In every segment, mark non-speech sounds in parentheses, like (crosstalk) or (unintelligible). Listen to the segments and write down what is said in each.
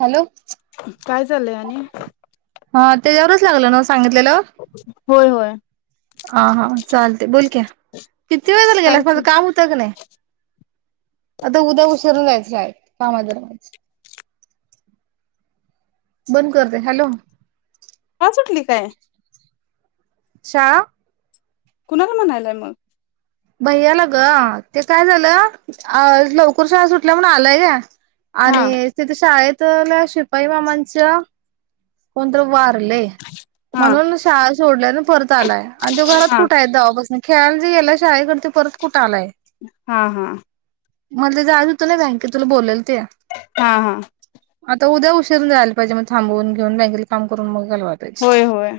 Hello. काय चाललंय आनि हा त्याच्यावरच लागलं ना वो सांगितलेल्या वर होय होय. हा हा चालते बोल की किती वेळ झाला काय गेलास माझं काम होतं का नाय. आता उद्या उसरून जायच शाळेत कामा ए जरा माज बंद करते हॅलो. पांचटली काय? शाळा कोणाला म्हनालाय मग भैयाला ग ते काय झालं अ लवकर शाळा सुटल्या म्हण आलाया हा आणि तिथे शाळेतल्या शिपाई मामांच्या कोणतरी वारलय हा म्हणून शाळा सोडल्यान परत आलाय. आणि तो घरात हा कुठं आहे तवा पासन खेळाला च गेलाय शाळेकड ती परत कुठं आलाय. हा हा. मला जायच हुत न बँकेत तुला बोलेल ते हा हा. आता उद्या उशीरून जायला पाहिजे मग थांबवून घेऊन बँकेतल काम करून मग घालवाय पाहिजे. होय होय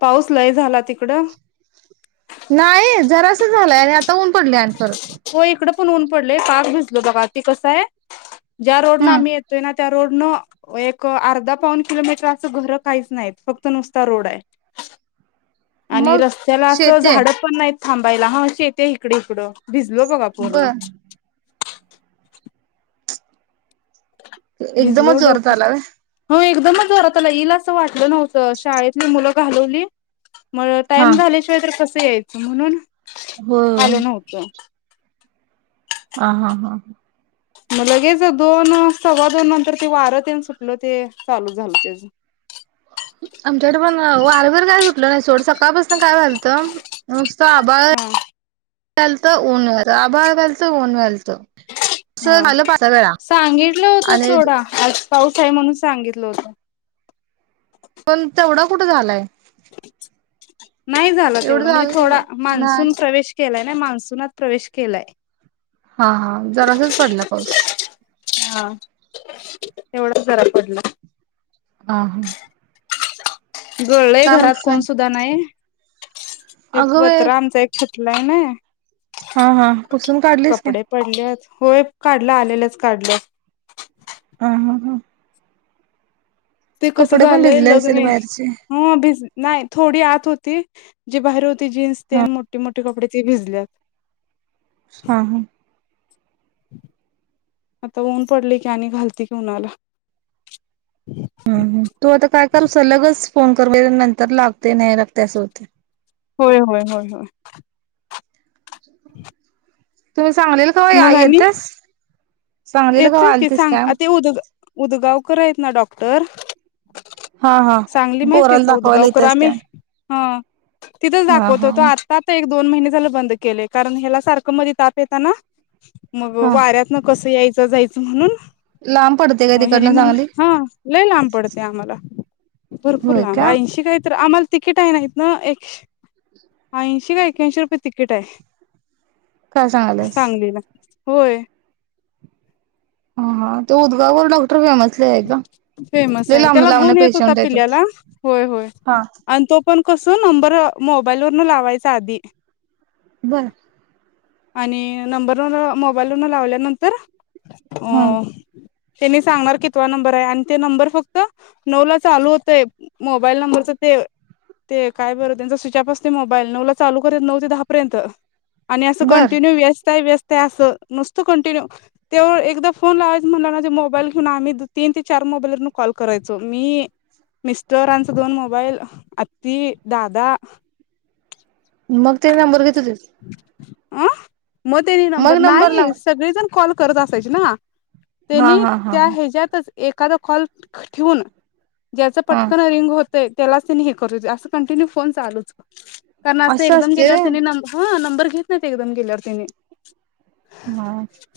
पाऊस लय झाला तिकडं. नाही जरास झालाय आता ऊन पडलय आणि परत हो इकड पण ऊन पडलय पाक भिजलो बघा ती कसं आहे ज्या रोड न हम्म आम्ही येतोय ना. त्या रोड नं एक अर्धा पाऊन किलोमीटर असं घरं काहीच नाहीत फक्त नुसता रोड आहे. आणि मग रस्त्याला असं शेती आहे झाडं पण नाहीत थांबायला हा अ शेती आहेत इकडं इकडं. भिजलो बघा बर पूर्ण भिजलो एकदमच जोरात डोकं. आला व्हय हो एकदमच जोरात आलाय ईल असं वाटलं नव्हतं शाळेतली मुलं घालवली. मग हा टाइम झाल्याशिवाय तर कसं यायचं म्हणून हो आलो नव्हतो. ह हा हा. मग लगेच दोन सव्वा दोन नंतर ते वार तेन सुटलं ते चालू झालं त्याच आमच्याकडे पण वारं बीर काय सुटलं नाही सोड सकाळपासून काय व्हायलत. नुसतं आभाळ हा यालत ऊन व्यालत आभाळ व्यालत ऊन व्यालत हा सांगितलं होतं आणि सोडा आज पाऊस आहे म्हणून सांगितलं होतं. पण तेवढा कुठे झालाय. नाही झाला एवढं तेवढं म्हणजे झालं नाही बघ थोडा मान्सून नाही प्रवेश केलाय नाय मान्सूनात प्रवेश केलाय. हा हा जरासच पडला पाऊस. हा तेवढाच जरा पडला. हा हा. गळलंय काय घरात म्हणते कोण सांग सुुद्धा नाही ते अगं बाई पत्रा आमचा एक फुटलाय आहेना हा हा पुसून काढलीस काय? पडल्यात होय काढला आलेलंच काढल हं हं हा. ते कसं कपडे पण झालंय भिजले लग्न असेल बाहेरचे हे आ भिज नाही थोडी आत होती. जे बाहेर होते जीन्स हा तेन मोठे मोठे कपडे ते भिजल्यात. हा हा. आता ऊन पडलय की आणि घालती की उन्हाला तू आता काय कर सलगच फोन कर म्हणजे नंतर लागतय नाही लागतय असं होतय. होय, होय, होय, होय. (inaudible) तुम्ही सांगलीला कवा मग आणि येतेस सांगलीला कवा येतय की आलतीस सांग काय आ ते उद उदगावकर आहेत ना डॉक्टर हा हा सांगली माहितीय पोराला का दाखवायला उदगावकर येतेस आम्ही काय हा तिथंच हा दाखवत हा होतो आता तर एक दोन महिने झाले बंद केलय कारण ह्याला सारखं मध्ये ताप येता ना मग हा वाऱ्यात न कसं यायचं जायचं म्हणून लांब पडतय हो हेनी म्हणलं हा लई लांब पडतय आम्हाला भरपूर होय लांब का ऐंशी काही तर आम्हाला तिकीट आहे ना हितन एकशे ऐंशी का एक्याऐंशी रुपये तिकीट आहे. काय सांगाल्यास सांगलीला होय‌ हा हा तो उदगावर डॉक्टर फेमस फेमस आहे त्याला गुण येत होता पेशंट येतात पिल्याला होय होय हा आणि तो पण कसं नंबर मोबाईल वरन लावायचा आधी बर. आणि नंबरवर मोबाईल वरन लावल्यानंतर हो हम्म त्यांनी सांगणार कि तो नंबर आहे आणि ते नंबर फक्त नऊ ला चालू होतय मोबाईल नंबरच ते ते काय बरं त्यांचा स्विचप असते मोबाईल नऊ ला चाल करत नऊ ते दहा पर्यंत. आणि असं बर कंटीन्यू व्यस्त, व्यस्त, त्या असं नुसतं कंटिन्यू तेव एकदा फोन लावायचं म्हणलं ना ते मोबाईल घेऊन आम्ही तीन ते चार मोबाईलवर न कॉल करायचो मी मिस्टर यांचा दोन मोबाईल अत्ती, दादा मग ते नंबर घेतो. अं मग त्यांनी मग नंबर लाव नाही सगळेजण कॉल करत असायचे ना हा त्यांनी हा हा त्या हा ह्याच्यातच एखादा कॉल ठेऊून ज्याचं हा पटकन रिंग होतंय त्यालाच त्यांनी हे करु कंटिन्यू फोन चालुच असं एकदम असते गेल्यावर व्हय त्यानी ह नंबर घेत नाही एकदम गेल्यावर त्यानी हा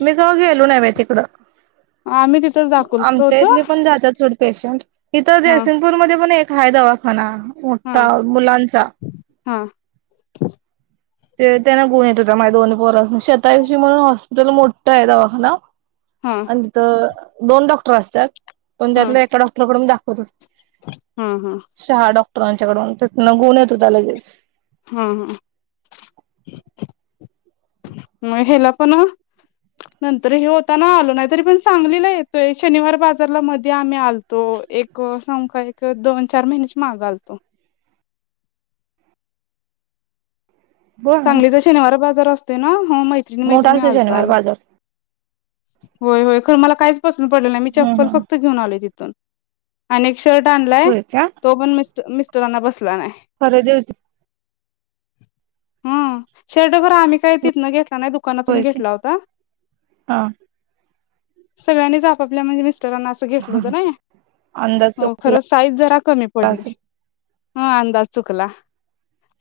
मी तेव्हा गेलो नायहो तिकडं आम्ही तिथंच दाखवतो आमच्या होतो इथले पण जातात थोडे पेशंट इथ हा जयसिंगपूर मध्ये पण एक हाय दवाखाना मोठा हां मुलांचा हा. ते त्यांना गुण येत होता माझ्या दोन्ह पोर असुन शेताएवशी म्हणून हॉस्पिटल मोठं आहे दवाखाना हा. आणि तिथ दोन डॉक्टर असतात. पण हा त्यातला एका डॉक्टरकडून दाखवतच हा हा शहा डॉक्टरांच्याकडून त्या न गोण येत होता लगेच, हा हा हेला पण नंतर हे होताना आलो नाही तरी पण सांगलीला येतोय शनिवार बाजारला मध्ये आम्ही आलो. तो एक सम का एक दोन चार महिन्याची मागे आलतो. ब सांगलीचा शनिवार बाजार असतो ना मैत्रिणी मोठा मैत्रिणी असतो आलतो शनिवार आम्ही बाजार होय होय खरं मला कायच पसंत पडले नाही मी हम्म चप्पल हम्म फक्त घेऊन आले तिथून आणि एक शर्ट आणलाय होय का तो पण मिस् मिस्टरांना बसला नाही. खरेदी होती. हम शर्ट खर आम्ही काही तिथनं घेतला नाही दुकानातून घेतला होता. हां सगळ्यांच आपपल्या म्हणज मिस्टरांना घल अंदाज चुकला खर साईज जरा कमी पडली. असेल ह अंदाज चुकला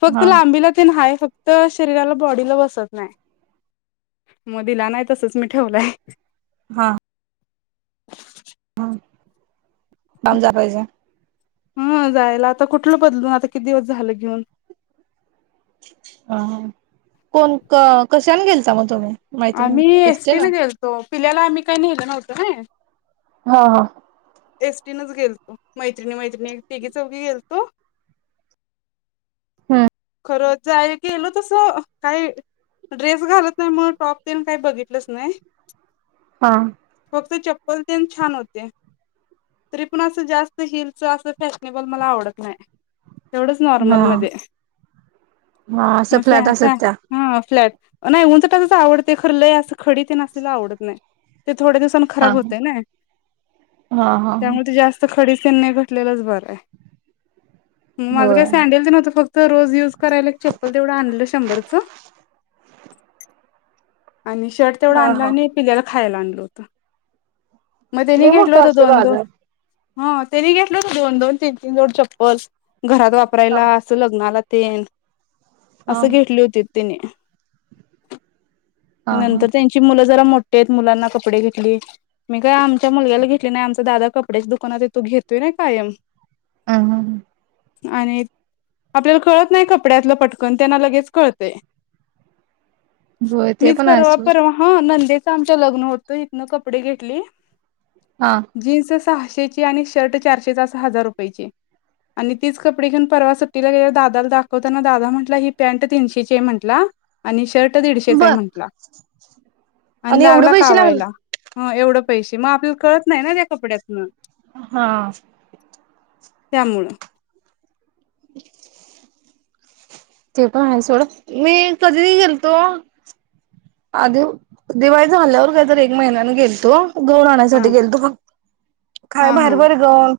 फक्त हा तुला आंबीला ते हाय फक्त तर शरीराला बॉडीला बसत नाही म दिला नाही तसच मी ठेवलंय. हा हा ऊन जा पाहिजे. ह जायला आता कुठलं बदलून आता किती दिवस झालं घेऊन. ह कोण कशन गेलचा मग तुम्ही? आम्ही एसटी न गेलतो पिल्याला आम्ही काही नेलं नव्हतो ना, हा हा एसटीनच गेलतो मैत्रिणी मैत्रिणी तीघी चौघी गेलतो. हम खरं जा आहेल की गलो तस काय. ड्रेस घालत नाही मग टॉप देन काही बघितलंच नाही. हां फक्त चप्पल ते छान होते. तरी पण असं जास्त हिलच असं फॅशनेबल मला आवडत नाही. एवढंच नॉर्मल हा मध्ये हा असं म फ्लॅट असत त्या हा फ्लॅट नाही उंच टाचेचे आवडत खर लय असं खडी ते नसलेला आवडत नाही. ते थोडे्या दिवस हा खराब होते ना, हा हा हा, त्यामुळे ते जास्त खडसेन नाही घटलेलंच बरं आहे मग माझं होय काही सॅडेल नव्हतं फक्त.. तर रोज युज करायला एक चप्पल तेवढं आणलं शंभरच आणि शर्ट तेवढा हा आणला हा आणि पिल्याला खायला आणल होत. मग तेनी लय घेतला मोठा होत दो असतोय अंधो बाजार हा त्यांनी घेतलं ना दोन दोन तीन तीन जोड चप्पल घरात हा वापरायला. लग्नाला ते हा असं हा घेतली होती त्यानी. हा नंतर त्यांची मुल जरा मोठे मुलांना कपडे घेतली मी काय आमच्या मुला घ नाही आमचा दादा कपडेच्या दुकानातथू घेतोय कायम ह हां ह आणि आपल्याला कळत नाही कपड्यातलं पटकन त्यांना लगेच कळतय. होय (inaudible) ते मीच पण आहे परवा सोड परवा ह नंदेच आमच्या लग्न होतं इथन कपडे घेतले. हा जीन्स सहाशेची आणि शर्ट चारशेचाहा हजार रुपयची. आणि तीच कपडे घेन परवा सुट्टीला गेवर दादाला दाखवताना दादा म्हट ही पॅ्ट तीनशेची आहे म्हटला. आणि शर्ट दीडशेचा आहे बर म्हटला आणि एवढे लागला पैसे कावायला. लागले ह एवढं पैसे मग आपल्याला कळत नाही ना त्या कपड्यातन, हा त्यामुळं (unintelligible) ते पण आहे सोडं मी कधी गेलतो. आ दिवाळी झा झाल्यावर कायत एक महिन्याने गेल तू दोन हा आणाण्यासाठी गेल तू फक्त काय हा बाहेर हा बर ग.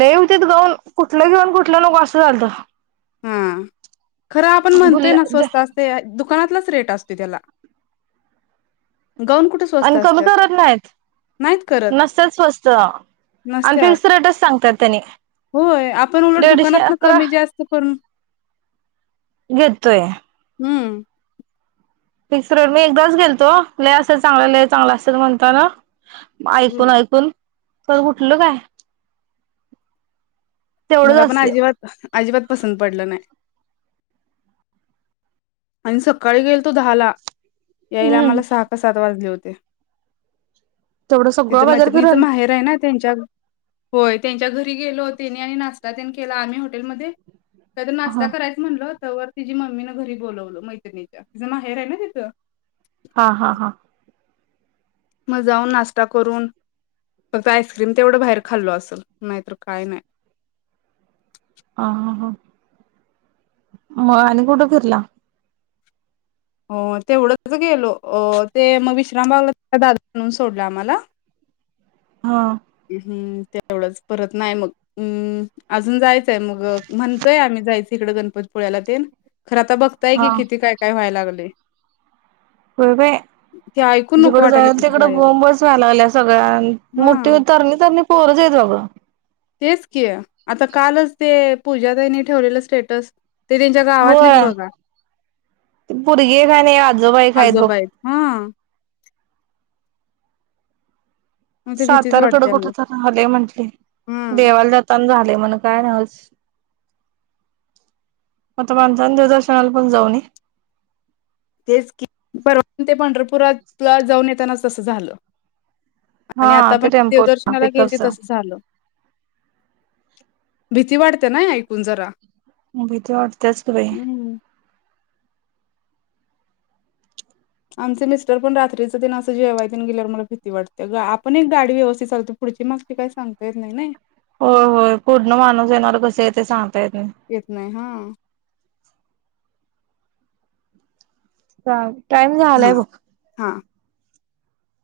ललेवते गऊन कुठलं घेऊन कुठलं लोक असं चालतं. हा खरं आपण म्हणतोय ना भुल्या स्वस्तात (unintelligible) आणि कमी करत नाहीत करत नसतच स्वस्त- नसत्यात अनफिक्स् रेटच सांगतात त्यांनी दडशे त करून घेतोय. हम्म. फिक्स रोड मी एकदाच गेलतो ले असेल चांगला ले चांगला असेल म्हणता ना. ऐकून हम्म. ऐकून तर उठल काय? तेवढंच मला पण असतंय अजिबात अजिबात पसंत पडलं नाही. आणि सकाळी गेल तो दहा ला यायला हम्म आम्हाला सहा का सात वाजले होते. तेवढं सगळं तिथं बाजार मैत्रिणीच फिरून माहेर आहे ना त्यांच्या होय त्यांच्या घरी के होट हा म्हणलं तर व तिी मम्मीनं घरी बोलावलं मैत्रिणीच्या तिचं माहेर आहे ना तिथं. हा हा हा. मज जाऊन नाश्ता करून फक्त आईस्क्रीम तेवढं बाहेर खाल्लो असेल नाहीतर काय नाही. ह हां हां. हो अनकूठ फरला अ तेवढंच गेलो अ ते मग विश्रामबागला दादा म्हणून सोडला आम्हाला हा. हम्म तेवढंच परत नाही मग हम्म अजून जायच. मग म्हणतोय आम्ही जायच इडें गणपतीपुळ्याला ते खर आता बघताय हा की किती काय? काय व्हाया लागल हे. बोलवे. ते ऐकून नको जिकड वाटायला जाय तिथे तिकडं जायला बोंबच व्हया लागलिया सगळ्या मोठी हा तरणी तरणी पोर जायतघ तेच की आता कालच ते पूज तईनी ठेवलेलं स्टेटस ते त्यांच्या गावातलीच होय बघा पोरगी एक हाय आणि आजोबा एक हायत बघ आजोबा आहेत. हा. मग ते भीतीच सातारकड वाटते कुठ मग तर राहिले म्हंटले हम्म देवाला जाताना झाले म्हण काय नाही. मतदान निदर्शनाला पण जाऊन तेच की परवान ते पंढरपुरातला जाऊन येताना तसं झालं. हा आणि आता पण ते टेम्पो देवदर्शनाला गेयचे पिकअपच तसं झालं. भीती वाढते ना ऐकून जरा भीती वाटतेच ग बाई. हम्म आमचे मिस्टर पण रात्रीच दिन असं जेवाय तथ गेल्यावर मला भीती वाटते आपण एक गाडी व्यवस्थित लतो पुढची मागची काही सांगता येत नाही. हो हो पूर्ण माणूस येणार कस आहे ते सांगता येत नाही. येत नाही हा. टाइम हा झालाय बघ. हा.